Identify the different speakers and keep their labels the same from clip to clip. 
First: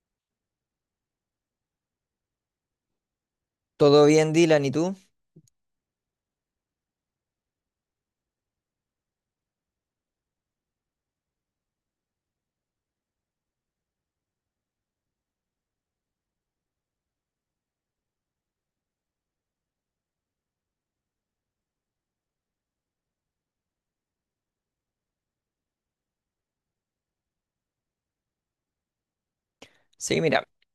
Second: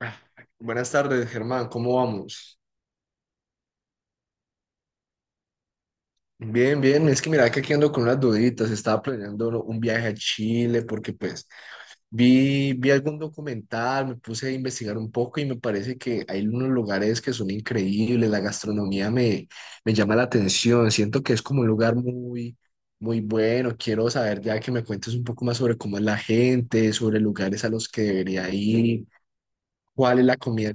Speaker 1: Ah, buenas tardes, Germán, ¿cómo vamos?
Speaker 2: ¿Todo bien, Dylan? ¿Y tú?
Speaker 1: Bien, bien, es que mira que aquí ando con unas duditas, estaba planeando un viaje a Chile porque pues vi algún documental, me puse a investigar un poco y me parece que hay unos lugares que son increíbles, la me llama la atención, siento que es como un lugar muy bueno, quiero saber ya que me cuentes un poco más sobre cómo es la gente, sobre lugares a los que debería ir cuál
Speaker 2: Sí,
Speaker 1: es la
Speaker 2: mira,
Speaker 1: comida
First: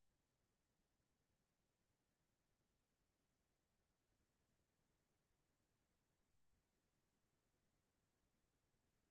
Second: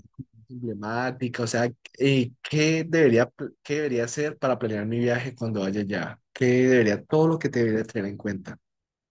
Speaker 1: emblemática, o sea, qué debería, qué debería hacer para planear mi viaje cuando vaya allá, qué debería, todo lo que te debería tener en cuenta.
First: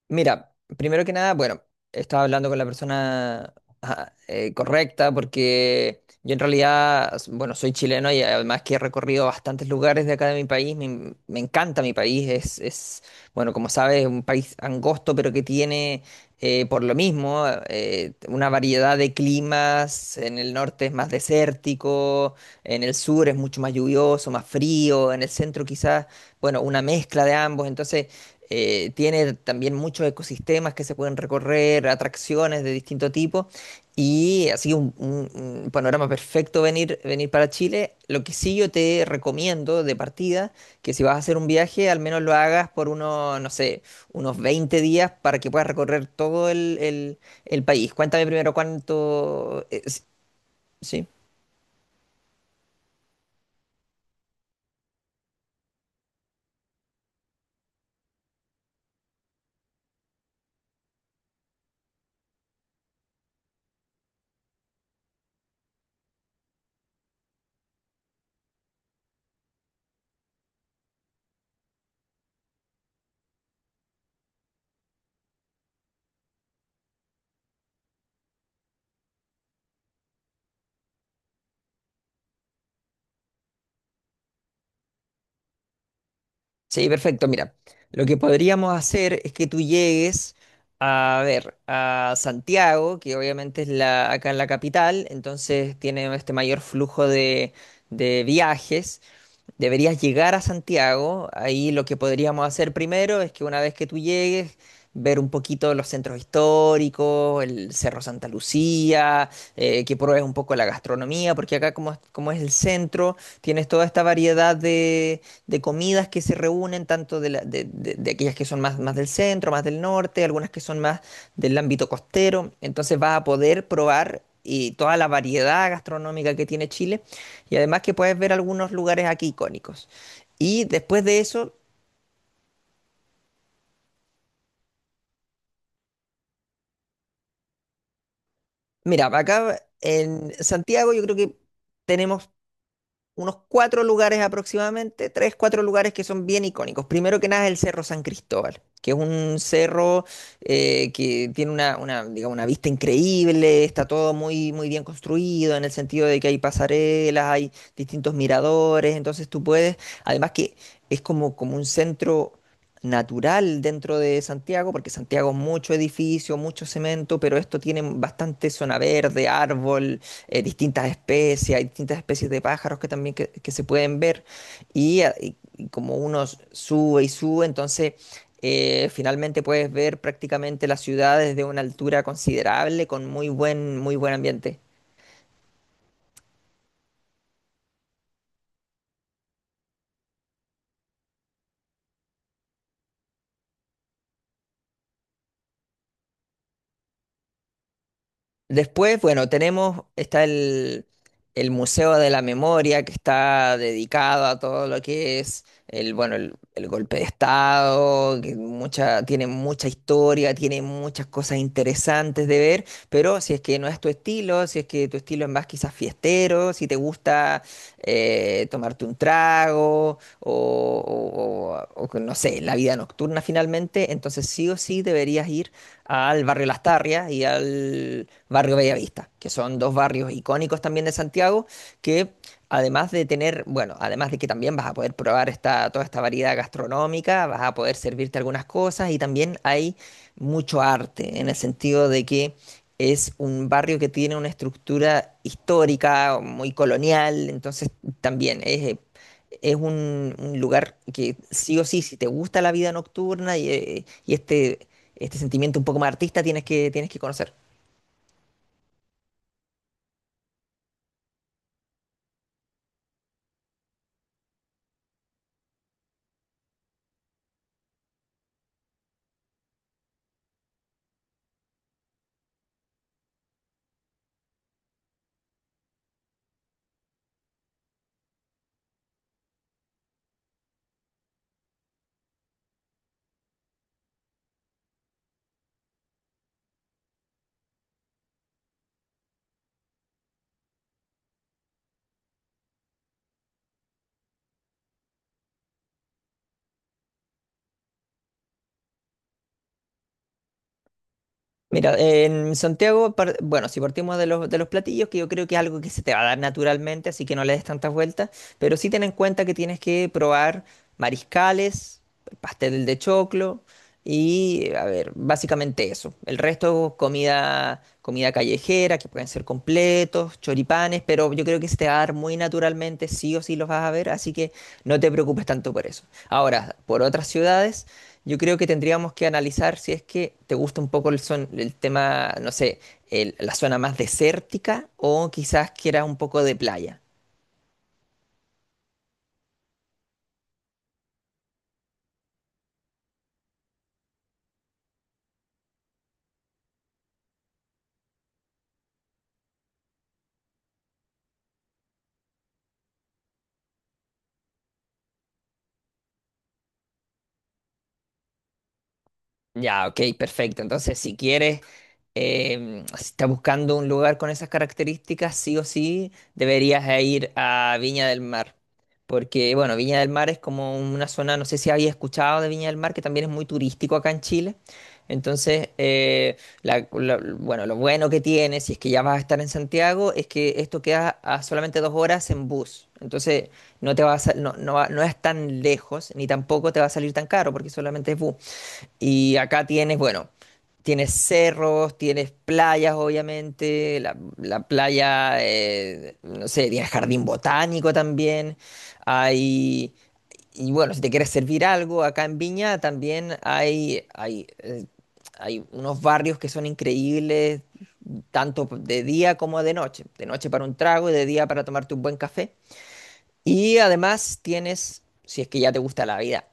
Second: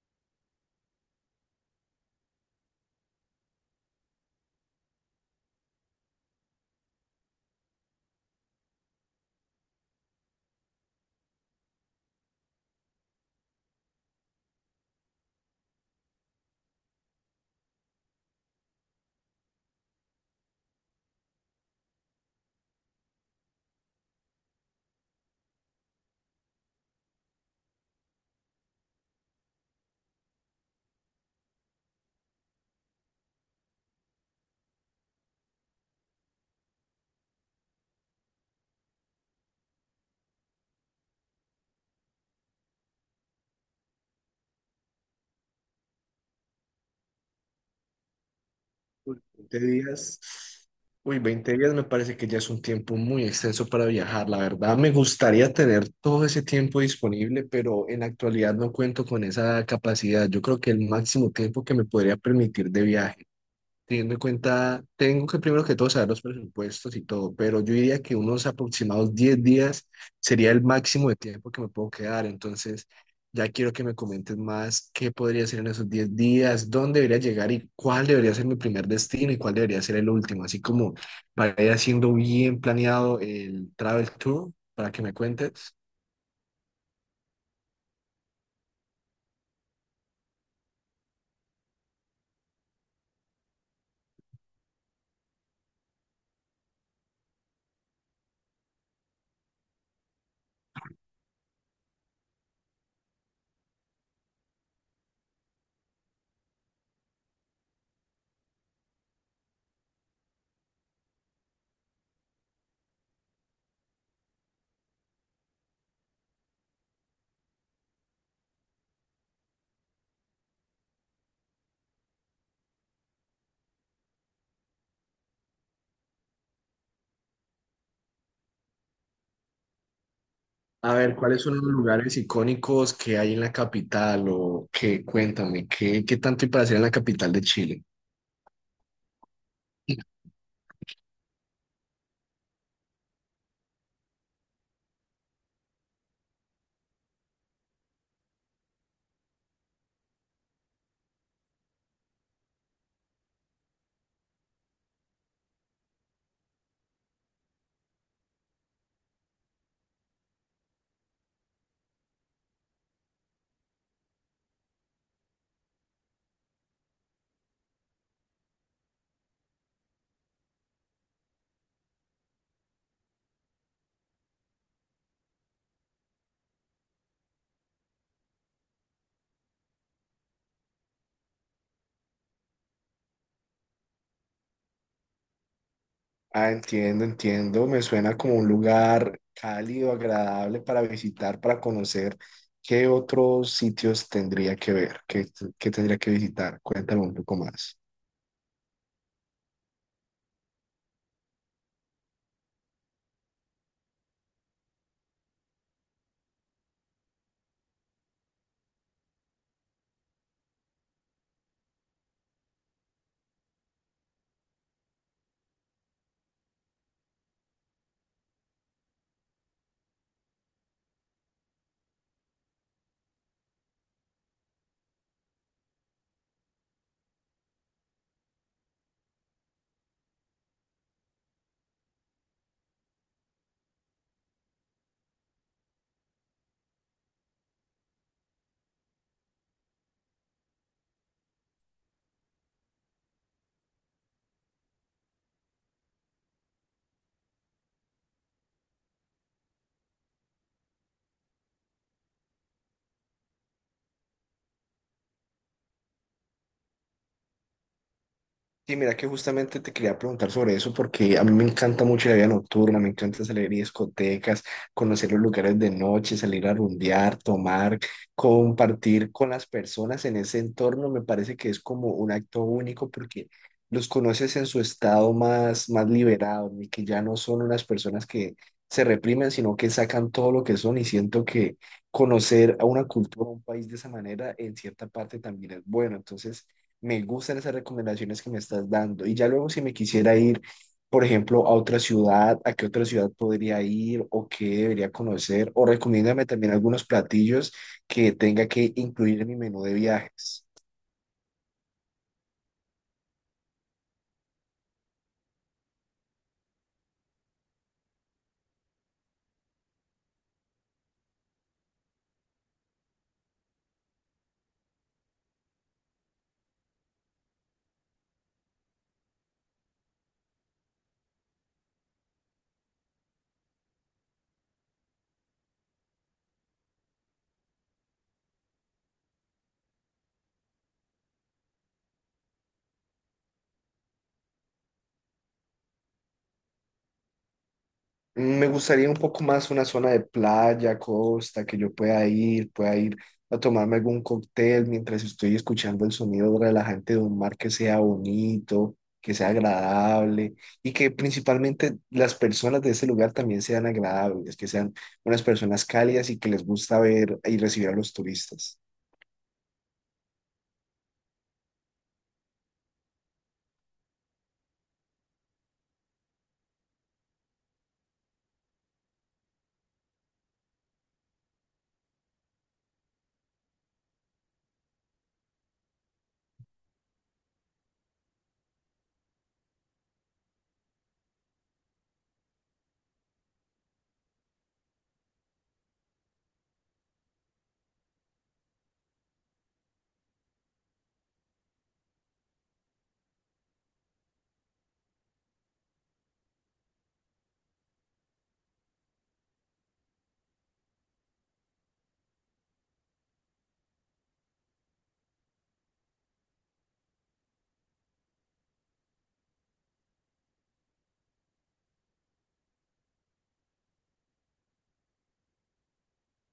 Speaker 2: Mira, primero que nada, bueno, estaba hablando con la persona, ajá, correcta, porque yo en realidad, bueno, soy chileno y además que he recorrido bastantes lugares de acá de mi país, me encanta mi país, es, bueno, como sabes, un país angosto pero que tiene por lo mismo una variedad de climas. En el norte es más desértico, en el sur es mucho más lluvioso, más frío, en el centro quizás, bueno, una mezcla de ambos. Entonces tiene también muchos ecosistemas que se pueden recorrer, atracciones de distinto tipo, y así un panorama perfecto venir para Chile. Lo que sí yo te recomiendo de partida, que si vas a hacer un viaje, al menos lo hagas por unos, no sé, unos 20 días, para que puedas recorrer todo el país. Cuéntame primero
Speaker 1: Uy, 20
Speaker 2: cuánto
Speaker 1: días,
Speaker 2: ¿sí?
Speaker 1: uy, 20 días me parece que ya es un tiempo muy extenso para viajar, la verdad. Me gustaría tener todo ese tiempo disponible, pero en la actualidad no cuento con esa capacidad. Yo creo que el máximo tiempo que me podría permitir de viaje. Teniendo en cuenta, tengo que primero que todo saber los presupuestos y todo, pero yo diría que unos aproximados 10 días sería el máximo de tiempo que me puedo quedar. Entonces, ya quiero que me comentes más qué podría hacer en esos 10 días, dónde debería llegar y cuál debería ser mi primer destino y cuál debería ser el último. Así como para ir haciendo bien planeado el travel tour, para que me cuentes.
Speaker 2: Sí, perfecto. Mira, lo que podríamos hacer es que tú llegues a ver a Santiago, que obviamente es acá en la capital, entonces tiene este mayor flujo de viajes. Deberías llegar a Santiago. Ahí lo que podríamos hacer primero es que, una vez que tú llegues, ver un poquito los centros históricos, el Cerro Santa Lucía, que pruebes un poco la gastronomía, porque acá como, como es el centro, tienes toda esta variedad de comidas que se reúnen, tanto de, la- de aquellas que son más, más del centro, más del norte, algunas que son más del ámbito costero. Entonces vas a poder probar y toda la variedad gastronómica que tiene Chile, y además que puedes ver algunos lugares aquí icónicos. Y
Speaker 1: A
Speaker 2: después
Speaker 1: ver,
Speaker 2: de
Speaker 1: ¿cuáles
Speaker 2: eso.
Speaker 1: son los lugares icónicos que hay en la capital o qué? Cuéntame, qué tanto hay para hacer en la capital de Chile?
Speaker 2: Mira, acá en Santiago yo creo que tenemos unos cuatro lugares aproximadamente, tres, cuatro lugares que son bien icónicos. Primero que nada es el Cerro San Cristóbal, que es un cerro que tiene digamos, una vista increíble, está todo muy, muy bien construido, en el sentido de que hay pasarelas, hay distintos miradores. Entonces tú puedes, además que es como, como un centro natural dentro de Santiago, porque Santiago es mucho edificio, mucho cemento, pero esto tiene bastante zona verde, árbol, distintas especies, hay distintas especies de pájaros que también que se pueden ver, y, como uno sube y sube. Entonces finalmente puedes ver prácticamente la ciudad desde una altura considerable, con muy buen ambiente.
Speaker 1: Ah, entiendo, entiendo. Me suena como un lugar cálido, agradable para visitar, para conocer. ¿Qué otros sitios tendría que ver? Qué tendría que visitar? Cuéntame un poco más.
Speaker 2: Después, bueno, tenemos, está el Museo de la Memoria, que está dedicado a todo lo que es bueno, el golpe de Estado, que tiene mucha historia, tiene muchas cosas interesantes de ver. Pero si es que no es tu estilo, si es que tu estilo es más quizás fiestero, si te gusta tomarte un trago o que no sé, la vida nocturna finalmente, entonces sí o sí deberías ir al barrio Las Tarrias y al barrio Bellavista, que son dos barrios icónicos también de Santiago, que además de tener, bueno, además de que también vas a poder probar esta, toda esta variedad gastronómica, vas a poder servirte algunas cosas, y también hay mucho arte, en el sentido de que es un barrio que tiene una estructura histórica, muy colonial. Entonces también es es un lugar que sí o sí, si te gusta la vida nocturna y este sentimiento un poco más artista, tienes que conocer.
Speaker 1: Sí, mira que justamente te quería preguntar sobre eso porque a mí me encanta mucho la vida nocturna, me encanta salir a discotecas, conocer los lugares de noche, salir a rumbear, tomar, compartir con las personas en ese entorno, me parece que es como un acto único porque los conoces en su estado más liberado y que ya no son unas personas que se reprimen, sino que sacan todo lo que son y siento que conocer a una cultura, a un país de esa manera en cierta parte también es bueno, entonces. Me gustan esas recomendaciones que me estás dando. Y ya luego si me quisiera ir, por ejemplo, a otra ciudad, ¿a qué otra ciudad podría ir o qué debería conocer? O recomiéndame también algunos platillos que tenga que incluir en mi menú de viajes.
Speaker 2: Mira, en Santiago, bueno, si partimos de los platillos, que yo creo que es algo que se te va a dar naturalmente, así que no le des tantas vueltas, pero sí ten en cuenta que tienes que probar mariscales, pastel de choclo y, a ver, básicamente eso. El resto, comida, comida callejera, que pueden ser completos, choripanes, pero yo creo que se te va a dar muy naturalmente, sí o sí los vas a ver, así que no te preocupes tanto por eso. Ahora, por otras ciudades. Yo creo que tendríamos que analizar si es que te gusta un poco el tema, no sé, la zona más desértica, o quizás quieras un poco de playa.
Speaker 1: Me gustaría un poco más una zona de playa, costa, que yo pueda ir a tomarme algún cóctel mientras estoy escuchando el sonido relajante de un mar que sea bonito, que sea agradable y que principalmente las personas de ese lugar también sean agradables, que sean unas personas cálidas y que les gusta ver y recibir a los turistas.
Speaker 2: Ya, ok, perfecto. Entonces, si quieres, si estás buscando un lugar con esas características, sí o sí deberías ir a Viña del Mar, porque, bueno, Viña del Mar es como una zona, no sé si habías escuchado de Viña del Mar, que también es muy turístico acá en Chile. Entonces, bueno, lo bueno que tiene, si es que ya vas a estar en Santiago, es que esto queda a solamente 2 horas en bus. Entonces, no te va a, sa- no, no va- no es tan lejos, ni tampoco te va a salir tan caro, porque solamente es bus. Y acá tienes, bueno, tienes cerros, tienes playas, obviamente, la playa, no sé, tienes jardín botánico también, hay. Y bueno, si te quieres servir algo, acá en Viña también hay, hay unos barrios que son increíbles, tanto de día como de noche. De noche para un trago y de día para tomarte un buen café. Y además tienes, si es que ya te gusta la vida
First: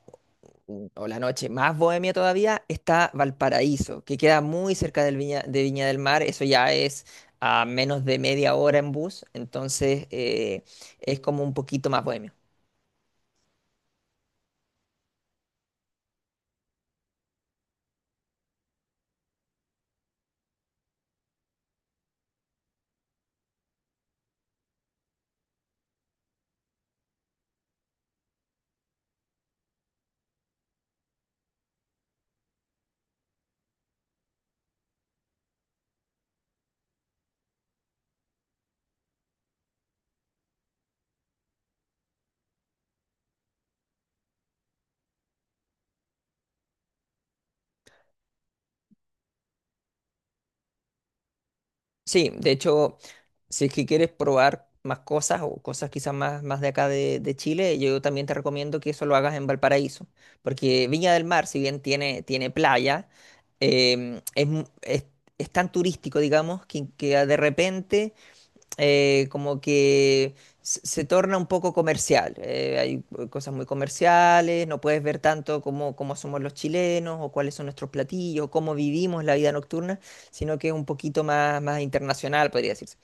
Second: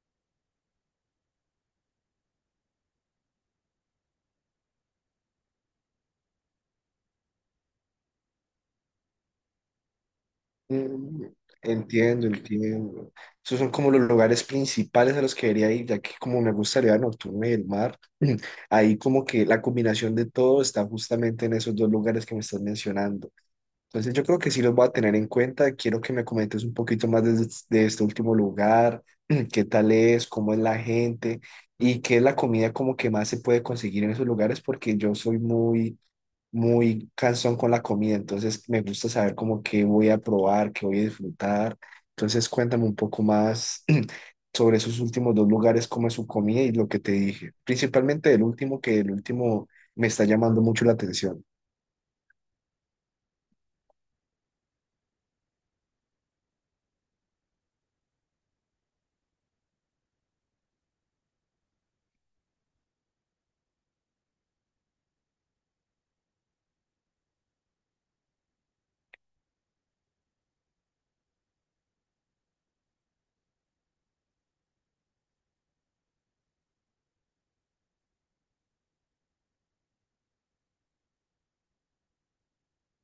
Speaker 2: o la noche más bohemia todavía, está Valparaíso, que queda muy cerca del Viña, de Viña del Mar. Eso ya es a menos de media hora en bus. Entonces es
Speaker 1: Mm,
Speaker 2: como un poquito más
Speaker 1: entiendo,
Speaker 2: bohemio.
Speaker 1: entiendo. Esos son como los lugares principales a los que debería ir, ya que como me gusta la vida nocturna y el mar, ahí como que la combinación de todo está justamente en esos dos lugares que me estás mencionando. Entonces yo creo que sí los voy a tener en cuenta. Quiero que me comentes un poquito más de este último lugar, qué tal es, cómo es la gente y qué es la comida como que más se puede conseguir en esos lugares, porque yo soy muy cansón con la comida, entonces me gusta saber como qué voy a probar, qué voy a disfrutar. Entonces cuéntame un poco más sobre esos últimos dos lugares, cómo es su comida y lo que te dije. Principalmente el último, que el último me está llamando mucho la atención.
Speaker 2: Sí, de hecho, si es que quieres probar más cosas, o cosas quizás más, más de acá de Chile, yo también te recomiendo que eso lo hagas en Valparaíso, porque Viña del Mar, si bien tiene, playa, em, es, mu- es- es tan turístico, digamos, que de repente como que se torna un poco comercial. Hay cosas muy comerciales, no puedes ver tanto cómo, somos los chilenos, o cuáles son nuestros platillos, cómo vivimos la vida nocturna, sino que es un poquito más, más internacional, podría decirse.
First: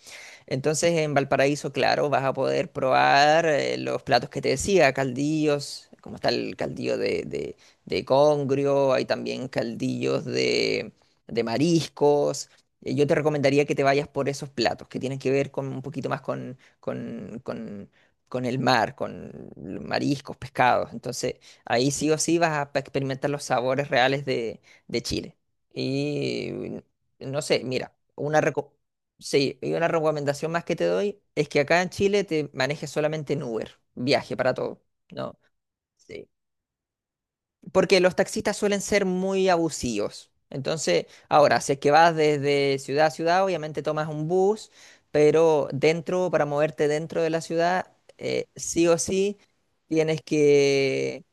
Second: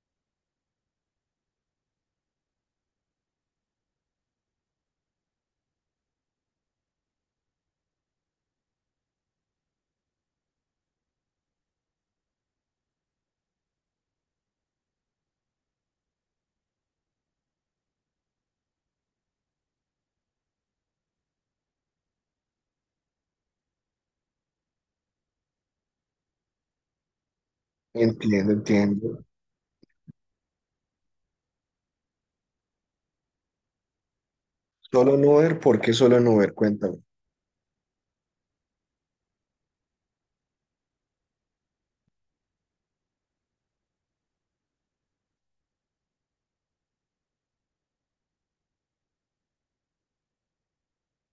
Speaker 2: Entonces en Valparaíso, claro, vas a poder probar los platos que te decía, caldillos, como está el caldillo de congrio, hay también caldillos de mariscos. Yo te recomendaría que te vayas por esos platos que tienen que ver con un poquito más con el mar, con mariscos, pescados. Entonces ahí sí o sí vas a experimentar los sabores reales de Chile. Y no sé, mira, una
Speaker 1: Entiendo,
Speaker 2: recomendación.
Speaker 1: entiendo.
Speaker 2: Sí, y una recomendación más que te doy es que acá en Chile te manejes solamente en Uber, viaje para todo,
Speaker 1: Solo en
Speaker 2: ¿no?
Speaker 1: Uber, ¿por qué solo en
Speaker 2: Sí.
Speaker 1: Uber? Cuéntame.
Speaker 2: Porque los taxistas suelen ser muy abusivos. Entonces, ahora, si es que vas desde ciudad a ciudad, obviamente tomas un bus, pero dentro, para moverte dentro de la ciudad, sí o sí, tienes que,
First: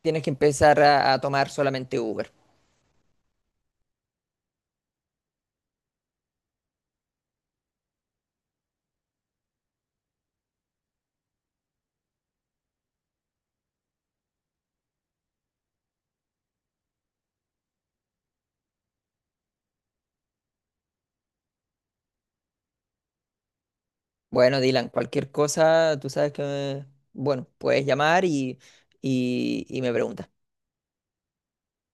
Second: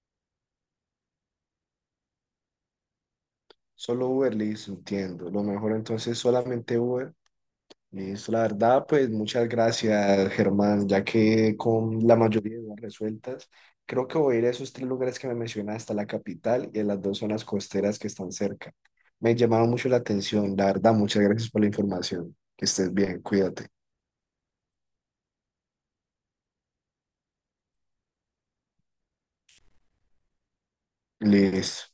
Speaker 2: tienes que empezar a tomar solamente Uber.
Speaker 1: Solo Uber, listo, entiendo. Lo mejor entonces solamente Uber. Listo, la verdad, pues muchas gracias, Germán, ya que con la mayoría de dudas resueltas, creo que voy a ir a esos tres lugares que me mencionaste, a la capital y a las dos zonas costeras que están cerca. Me llamaron mucho la atención, la verdad, muchas gracias por la información. Que estés bien, cuídate.
Speaker 2: Bueno, Dylan, cualquier cosa, tú sabes que, bueno, puedes llamar y me preguntas.
Speaker 1: Listo.